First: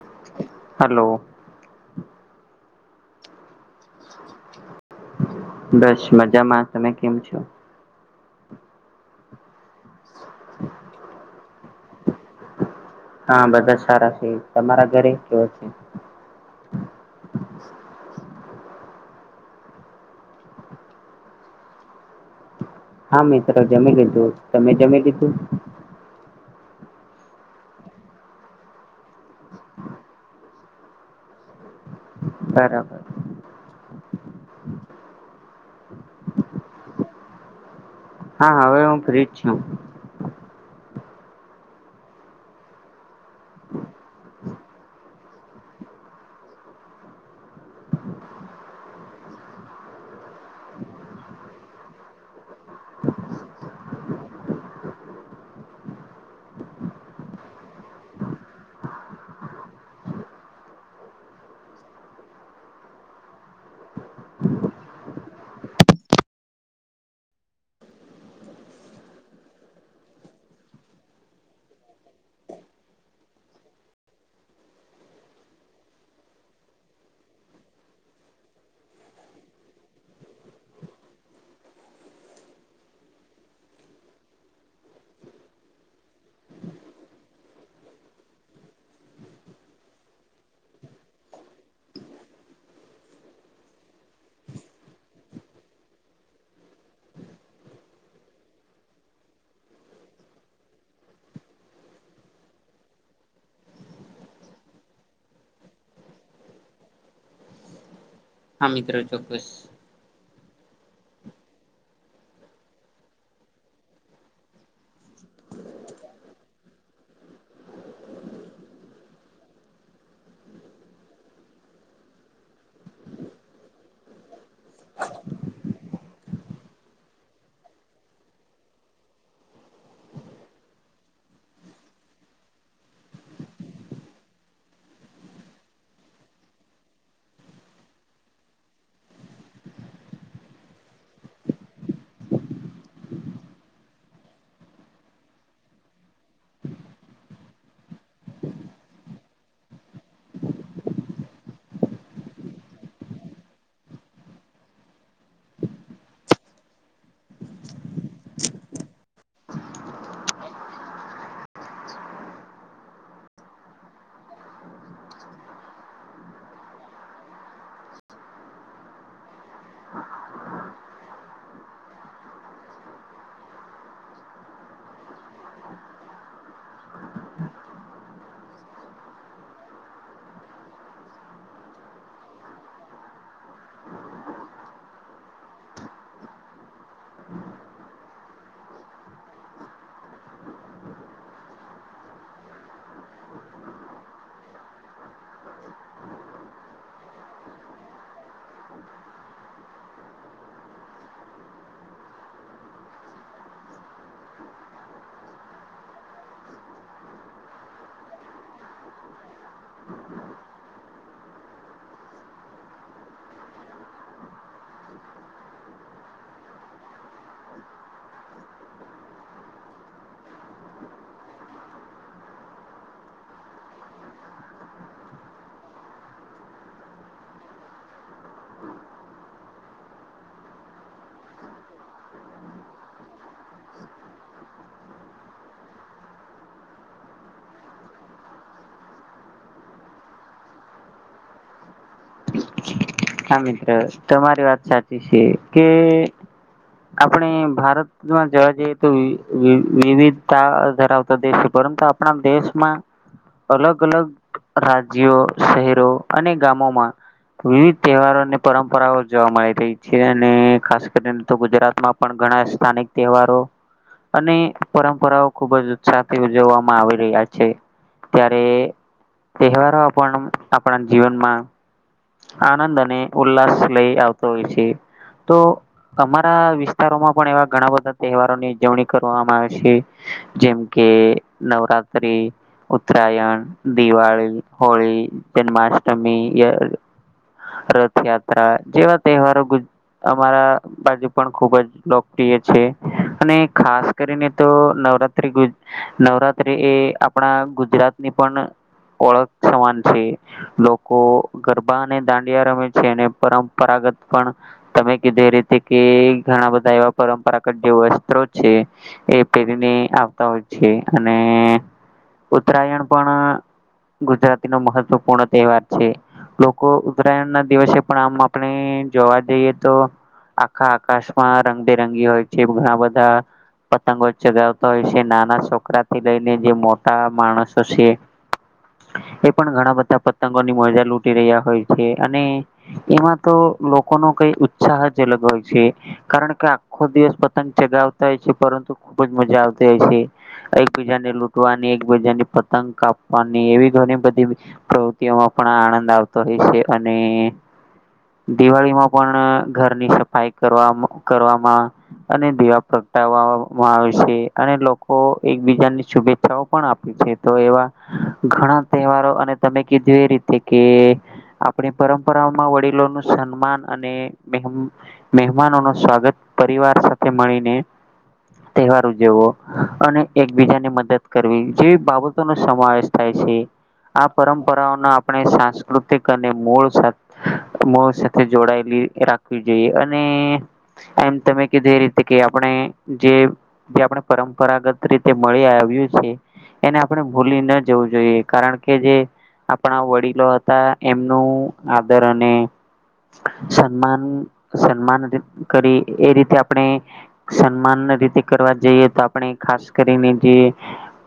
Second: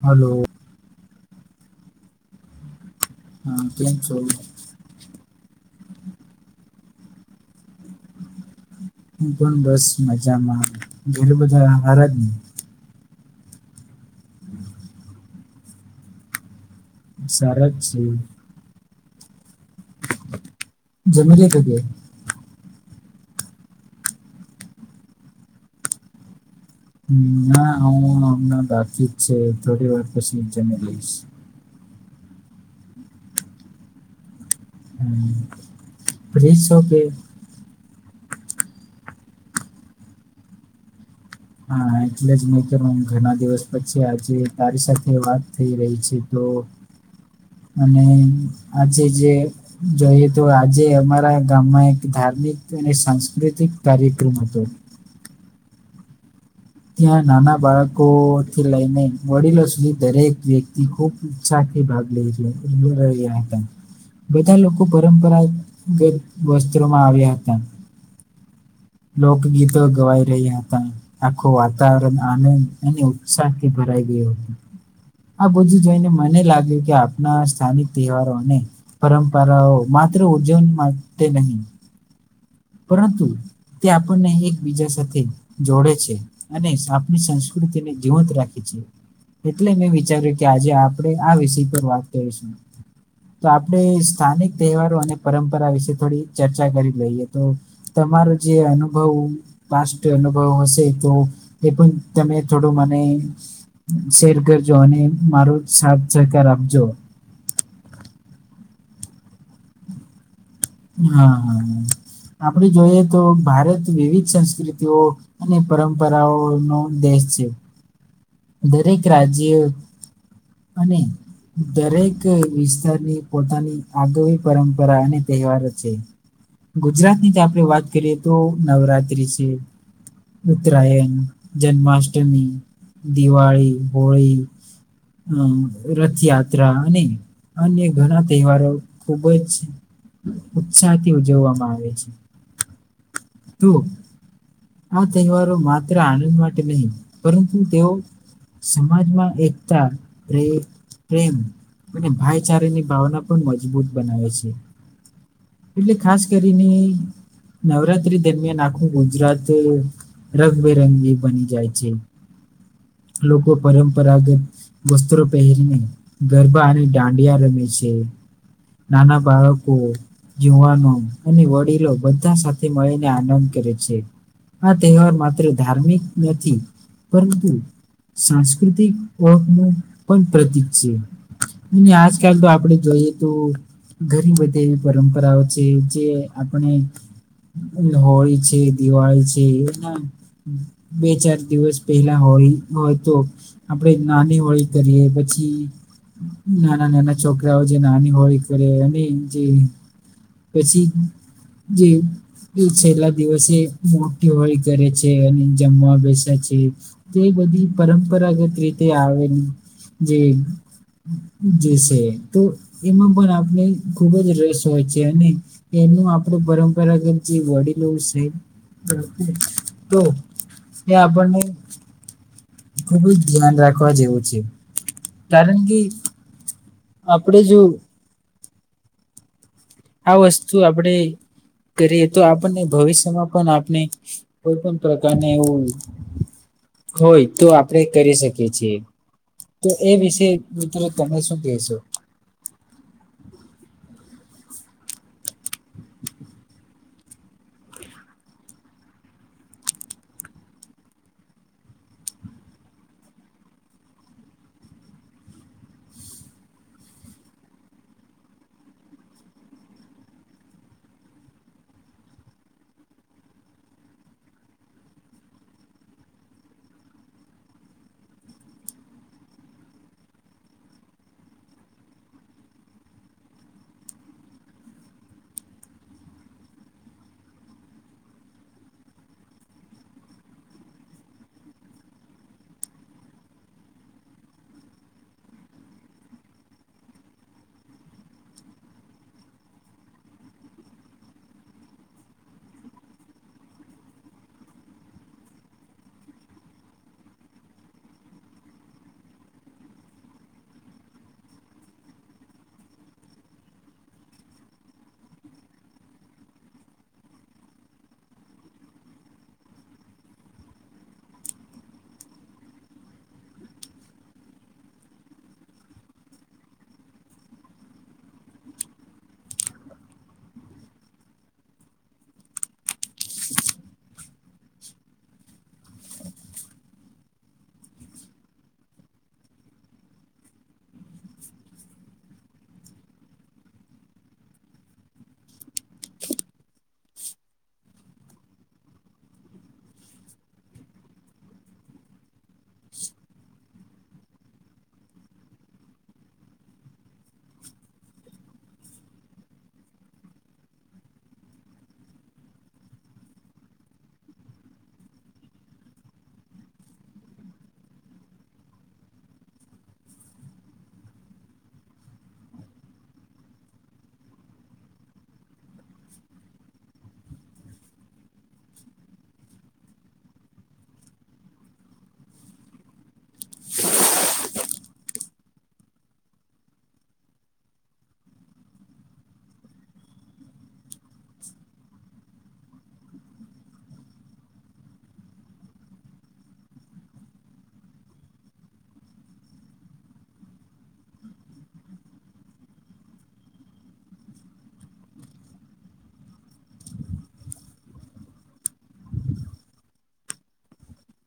Hello- hello- હા કેમ છો. બસ મજામાં તમે કેમ છો. હું પણ બસ મજામાં ઘેરે બધા હારા જ ને- હા બધા સારા છે તમારા ઘરે કેવો છે. સારા જ છે. જમી લીધુ કે હા મિત્ર જમી લીધું તમે જમી લીધું ના હું હમણાં બાકી જ છે થોડી વાર પછી જમી લઈશ. બરાબર. હમ્મ. ફ્રી સો કે. હા હવે હું ફ્રી જ છું. હા એટલે જ મેં કેમ એમ ઘણા દિવસ પછી આજે તારી સાથે વાત થઈ રહી છે તો અને આજે જે જોઈએ તો આજે અમારા ગામમાં એક ધાર્મિક અને સાંસ્કૃતિક કાર્યક્રમ હતો. ત્યાં નાના બાળકોથી લઈને વડીલો સુધી દરેક વ્યક્તિ ખૂબ ઉત્સાહ થી ભાગ લે છે લેય રહ્યા હતા. બધા લોકો પરંપરાગત વસ્ત્રોમાં આવ્યા હતા. લોક ગીતો ગવાઈ રહ્યા હતા. આખું વાતાવરણ આનંદ અને ઉત્સાહ થી ભરાઈ ગયું હતું. આ બધું જોઈને મને લાગ્યું કે આપના સ્થાનિક તહેવારોને પરંપરાઓ માત્ર ઉજવણી માટે નહી પરંતુ તે આપણને એકબીજા સાથે જોડે છે. અને આપણી સંસ્કૃતિને જીવંત રાખી છે. એટલે મેં વિચાર્યું કે આજે આપણે આ વિષય પર વાત કરીશું. તો આપણે સ્થાનિક તહેવારો અને પરંપરા વિશે થોડી ચર્ચા કરી લઈએ તો તમારુ જે અનુભવ પાસ્ટ અનુભવ હશે તો એ પણ તમે થોડું મને શેર કરજો અને મારું સાથ સહકાર આપજો હા મિત્ર ચોક્કસ હા આપણે જોઈએ તો ભારત વિવિધ સંસ્કૃતિઓ અને પરંપરાઓ નો દેશ છે. દરેક રાજ્યો અને દરેક વિસ્તારની પોતાની આગવી પરંપરા અને તહેવારો છે ગુજરાત ની જ આપણે વાત કરીએ તો નવરાત્રી છે ઉત્તરાયણ જન્માષ્ટમી દિવાળી હોળી હમ્મ રથયાત્રા અને અન્ય ઘણા તહેવારો ખુબ જ ઉત્સાહ થી ઉજવવામાં આવે છે. તો આ તહેવારો માત્ર આનંદ માટે નહીં પરંતુ તેઓ સમાજમાં એકતા પ્રત્ય પ્રેમ અને ભાઈચારાની ભાવના પણ મજબૂત બનાવે છે એટલે ખાસ કરીને નવરાત્રી દરમિયાન આખું ગુજરાત રંગબેરંગી બની જાય છે લોકો પરંપરાગત વસ્ત્રો પહેરીને ગરબા અને દાંડિયા રમે છે નાના બાળકો યુવાનો અને વડીલો બધા સાથે મળીને આનંદ કરે છે આ તહેવાર માત્ર ધાર્મિક નથી પરંતુ સાંસ્કૃતિક ઓળખનું પણ પ્રતીક છે નહીં આજકાલ તો આપણે જોઈએ તો ઘણી બધી એવી પરંપરાઓ છે જે આપણે હોળી છે દિવાળી છે એના બે ચાર દિવસ પેલા હોય હોય તો આપણેે નાની હોળી કરીએ પછી નાના નાના છોકરાઓ જે નાની હોળી કરે અને જે પછી જે છેલ્લા દિવસે મોટી હોળી કરે છે અને જમવા બેસે છે‌. તે બધી પરંપરાગત રીતે આવેલી જે જશે તો એમાં પણ આપણે ખુબ જ રસ હોય છે અને એનું આપણે પરંપરાગત જે વડીલો છે [inaudible] તો એ આપણને ખુબ જ ધ્યાન રાખવા જેવું છે કારણ કે આપણે જોયું આ વસ્તુ આપણે કરીએ તો આપણને ભવિષ્યમાં પણ આપણે કોઈપણ પ્રકારને એવું હોય તો આપણેે કરી શકીએ છીએ તોએ વિશે મિત્રો તમે શું કહેશો હા મિત્ર તમારી સાચી છે કે આપણે ભારત જોવા જઈએ તો વિવિધ વિવિધતા ધરાવતો દેશ છે પરંતુ આપણા દેશમાં. અલગ અલગ રાજ્યો શહેરો અને ગામોમાં વિવિધ તહેવારોની પરંપરાઓ જોવા મળી રહી છે અને કરીને તો પણ ઘણા સ્થાનિક તહેવારો અને પરંપરાઓ ખુબ જ ઉત્સાહથી ઉજવવામાં આવી રહ્યા છે ત્યારે તહેવારો પણ આપણા જીવનમાં આનંદ અને ઉલ્લાસ લઈ આવતો હોય છે. તો અમારા વિસ્તારોમાં પણ એવા ઘણા બધા તહેવારોની ઉજવણી કરવામાં આવે છે. જેમ કે નવરાત્રી ઉત્તરાયણ, દિવાળી, હોળી, જન્માષ્ટમી રથયાત્રા જેવા તહેવારો ગુજ અમારા બાજુ પણ ખુબ જ લોકપ્રિય છે. અને ખાસ કરીને તો નવરાત્રી ગુજ નવરાત્રી એ આપણા ગુજરાતની પણ ઓળખ સમાન છે, લોકો ગરબા અને દાંડિયા રમે છે, અને પરંપરાગત પણ તમે કીધું એ રીતે કે ઘણા બધા એવા પરંપરાગત જે વસ્ત્રો છે. એ પહેરીને આવતા હોય છે, અને ઉત્તરાયણ પણ ગુજરાતી નો મહત્વપૂર્ણ તહેવાર છે, લોકો ઉત્તરાયણ ના દિવસે પણ આમ આપણે જોવા જઈએ તો, આખા આકાશમાં રંગબેરંગી હોય છે, ઘણા બધા પતંગો ચગાવતા હોય છે નાના છોકરા થી લઈને જે મોટા માણસો છે. [inaudible] એ પણ ઘણા બધા પતંગો ની મજા લૂ ટી રહ્યા હોય છે, અને એમાં તો લોકો ન કઈ ઉત્સાહ જ અલગ હોય છે. કારણ કે આખો દિવસ પતંગ ચગાવતા હોય છે, પરંતુ ખુબ જ મજા આવતી હોય છે. એકબીજાને લૂંટવાની એકબીજા ની પતંગ કાપવાની એવી ઘણી બધી પ્રવૃત્તિઓમાં પણ આનંદ આવતો હોય છે અને દિવાળીમાં પણ ઘરની સફાઈ કરવા કરવામાં અને દીવા પ્રગટાવવામાં આવે છે અને લોકો એકબીજાની શુભેચ્છાઓ પણ આપી છે તો એવા ઘણા તહેવારો અને તમે કીધું એ રીતે કે આપણી પરંપરામાં વડીલોનું સન્માન અને મહેમાનો નો સ્વાગત પરિવાર સાથે મળીને તહેવાર ઉજવો અને એકબીજાની મદદ કરવી જેવી બાબતો નો સમાવેશ થાય છે આ પરંપરાઓના આપણે સાંસ્કૃતિક અને મૂળ સાથ મૂળ સાથે જોડાયેલી રાખવી જોઈએ અને એમ તમે કીધું એ રીતે કે આપણે જે જે આપણે પરંપરાગત રીતે મળી આવ્યું છે. એને આપણે ભૂલી ન જવું જોઈએ કારણ કે જે આપણા વડીલો હતા એમનું આદર અને સન્માન સન્માન કરી એ રીતે આપણે સન્માન ને રીતે કરવા જઈએ તો આપણે ખાસ કરીને જે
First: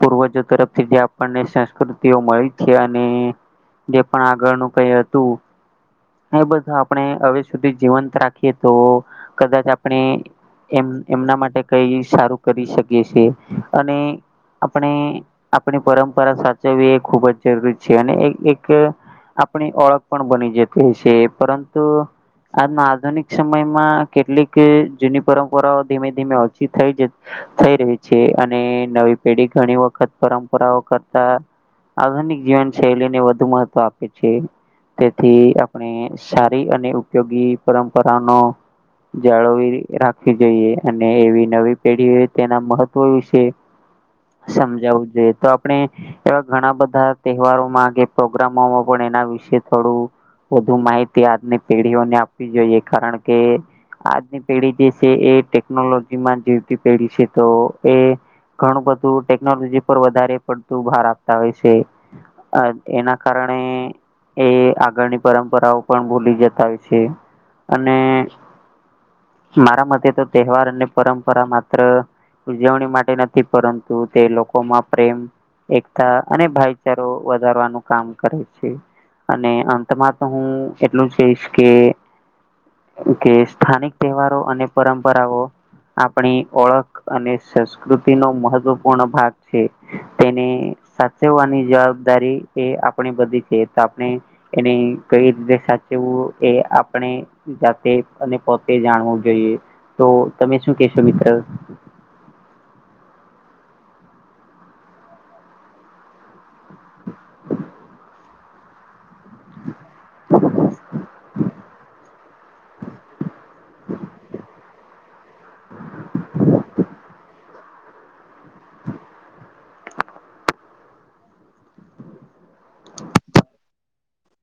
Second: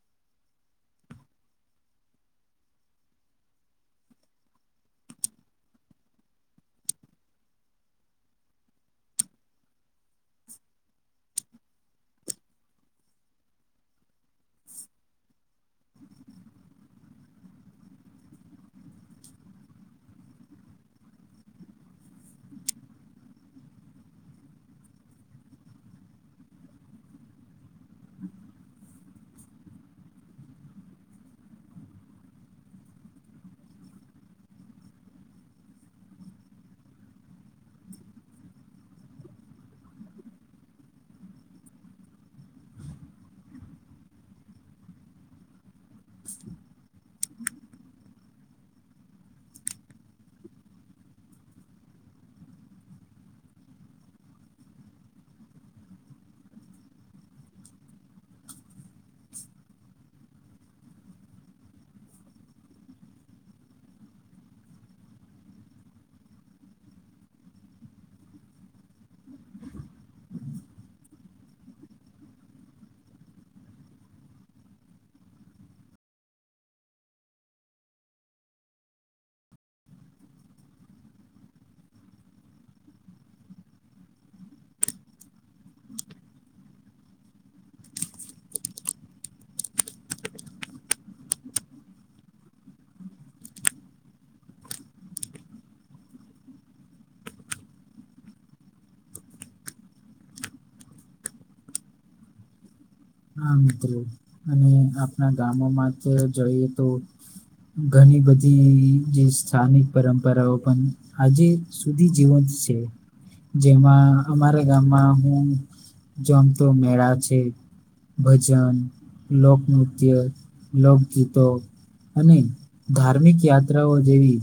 પૂર્વજો તરફથી જે આપણને સંસ્કૃતિઓ મળી છે અને જે પણ આગળનું કઈ હતું એ બધા આપણે હવે સુધી જીવંત રાખીએ તો કદાચ આપણે એમ એમના માટે કઈ સારું કરી શકીએ છે અને આપણે આપણી પરંપરા સાચવવી એ ખૂબ જ જરૂરી છે અને એક એક આપણી ઓળખ પણ બની જતી હશે પરંતુ આજમાં આધુનિક સમયમાં કેટલીક જૂની પરંપરાઓ ધીમે ધીમે ઓછી થઈ જ થઈ રહી છે અને નવી પેઢી ઘણી વખત પરંપરાઓ કરતા આધુનિક જીવન શૈલીને વધુ મહત્વ આપે છે તેથી આપણે સારી અને ઉપયોગી પરંપરાનો જાળવી રાખવી જોઈએ અને એવી નવી પેઢી તેના મહત્વ વિશે સમજાવવું જોઈએ તપ આપણે એવા ઘણા બધા તહેવારોમાં કે પ્રોગ્રામોમાં પણ એના વિશે થોડું વધુ માહિતી આજની પેઢીઓને આપવી જોઈએ કારણ કે આજની પેઢી જે છે એ ટેકનોલોજીમાં જીવતી પેઢી છે તો એ ઘણું બધું ટેકનોલોજી પર વધારે પડતું ભાર આપતા હોય છે. અ એના કારણે એ આગળની પરંપરાઓ પણ ભૂલી જતા હોય છે અને મારા મતે તો તહેવાર અને પરંપરા માત્ર ઉજવણી માટે નથી પરંતુ તે લોકોમાં પ્રેમ એકતા અને ભાઈચારો વધારવાનું કામ કરે છે અને આમ તમારે તો હું એટલું જ કઈશ કે કે સ્થાનિક તહેવારો અને પરંપરાઓ. આપણી ઓળખ અને સંસ્કૃતિ નો મહત્વપૂર્ણ ભાગ છે. તેને સાચવવાની જવાબદારી એ આપણે બધી છે તો આપણે એને કઈ રીતે સાચવું એ આપણે જાતે અને પોતે જાણવું જોઈએ તો તમે શું કેશો મિત્ર હા, મિત્રો અને આપણા ગામોમાં તો જોઈએ, તો ઘણી બધી- જે સ્થાનિક પરંપરાઓ પણ આજે સુધી જીવંત છે. જેમાં અમારા ગામમાં હું જોમતો મેળા છે. ભજન, લોકનૃત્ય, લોકગીતો અને ધાર્મિક યાત્રાઓ જેવી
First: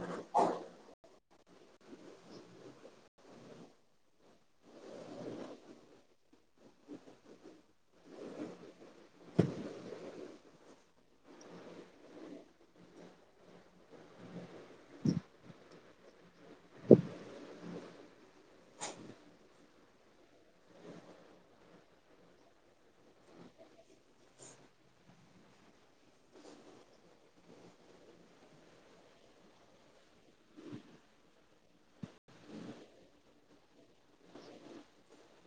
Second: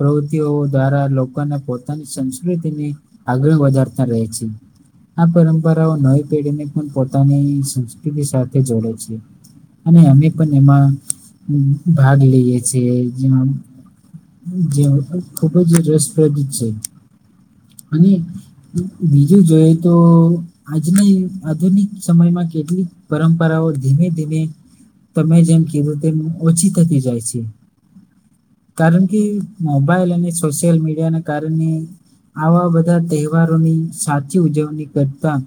પ્રવૃત્તિઓ દ્વારા, લોકોને પોતાની સંસ્કૃતિની- આગળ વધારતા રહે છે. આ પરંપરાઓ નવી પેઢીને એકદમ પોતાની સંસ્કૃતિ સાથે જોડે છે. અને, અમે પણ, એમાં ભાગ લઈએ છીએ. જે- ખુબ જ રસપ્રદ છે. અને બીજું જોઈ તો આજની આધુનિક સમયમાં કેટલીક પરંપરાઓ ધીમે, ધીમે તમે જેમ કીધું તેમ ઓછી થતી જાય છે. કારણ કે મોબાઈલ અને સોશિયલ મીડિયાના કારણે આવા બધા તહેવારોની સાચી ઉજવણી કરતા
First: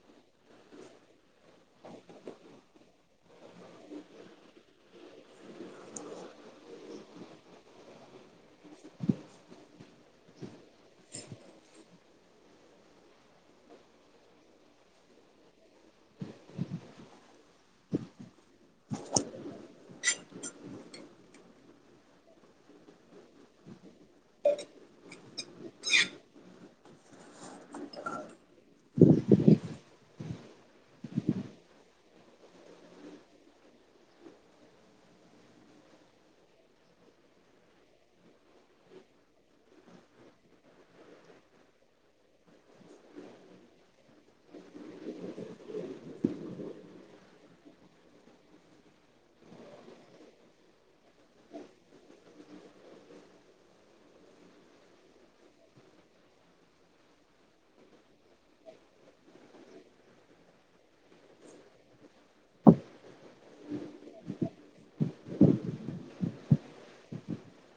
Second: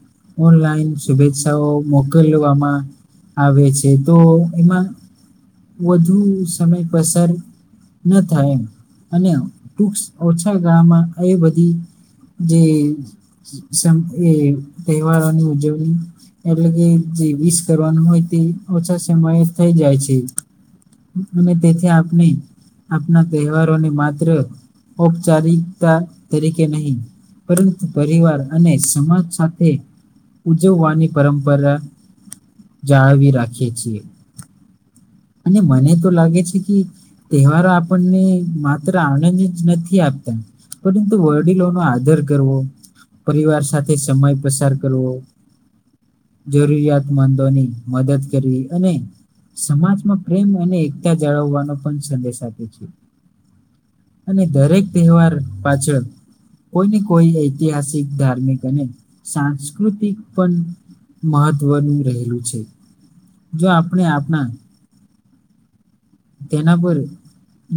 ઓનલાઈન શુભેચ્છાઓ મોકલવામાં આવે છે તો એમાં વધુ સમય પસાર ન થાય એમ અને ટૂક ઓછા ગાળામાં એ બધી જે એ સમ એ તહેવારોની ઉજવણી એટલે કે જે વિષ કરવાનું હોય તે ઓછા સમયે થઈ જાય છે. અને તેથી આપને આપના તહેવારોને માત્ર ઔપચારિકતા તરીકે નહી પરંતુ પરિવાર અને સમાજ સાથે ઉજવવાની પરંપરા જાળવી રાખીએ છીએ અને મને તો લાગે છે કી તહેવારો આપણને માત્ર આનંદ જ નથી આપતા પરંતુ વડીલોનો આદર કરવો પરિવાર સાથે સમય પસાર કરવો જરૂરિયાત મંદોની મદદ કરવી અને સમાજમાં પ્રેમ અને એકતા જાળવવાનો પણ સંદેશ આપે છે. અને દરેક તહેવાર પાછળ કોઈને કોઈ એક ઐતિહાસિક ધાર્મિક અને સાંસ્કૃતિક પણ મહત્વનું રહેલું છે જો આપણે આપણા તેના પર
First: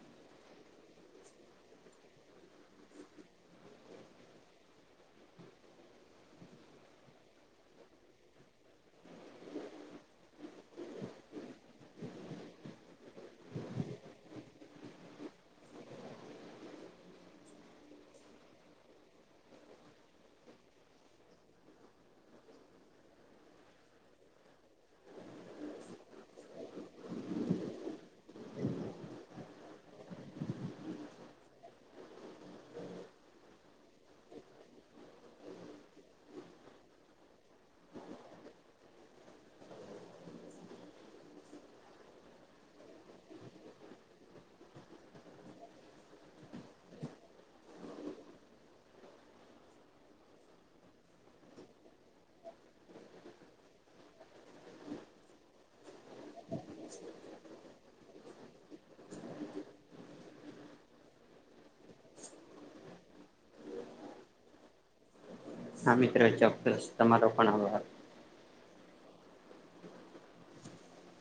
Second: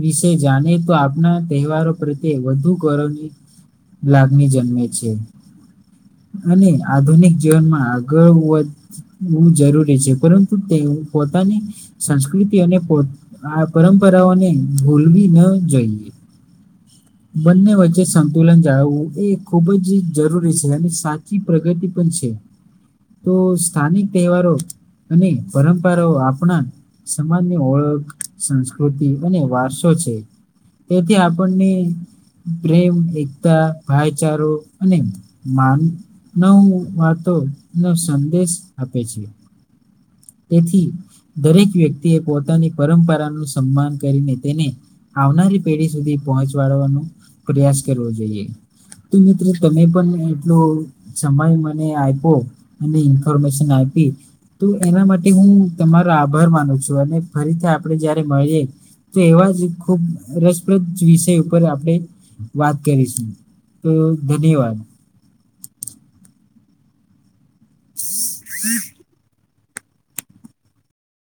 વિશે જાણીએ તો આપના તહેવારો પ્રત્યે વધુ ગૌરવની લાગણી જન્મે છે, અને આધુનિક જીવનમાં ઘર વત હોવું જરૂરી છે પરંતુ તેઓ પોતાની સંસ્કૃતિ અને પોત આ પરંપરાઓને ભુલવી ન જોઈએ બંને વચ્ચે સંતુલન જાળવવું એ ખૂબ જ જરૂરી છે અને સાચી પ્રગતિ પણ છે. તો સ્થાનિક તહેવારો અને પરંપરાઓ આપણા સમાજની ઓળખ સંસ્કૃતિ અને વારસો છે. તેથી આપણને પ્રેમ, એકતા, ભાઈચારો અને માન નવ વાતોનો સંદેશ આપે છે. તેથી દરેક વ્યક્તિ એ પોતાની પરંપરાનું સન્માન કરીને તેને આવનારી પેઢી સુધી પહોંચવાડવાનો પ્રયાસ કરવો જોઈએ. તો મિત્રો તમે પણ એટલો સમય મને આઈપો એની ઇન્ફોર્મેશન આપી. તો એના માટે હું તમારો આભાર માનું છું અને ફરીથી આપડે જ્યારે મળીએ તો એવા જ ખૂબ રસપ્રદ વિષય ઉપર આપડે વાત કરીશું તો ધન્યવાદ હા મિત્ર ચોક્કસ તમારો પણ આભાર હમ [unintelligible]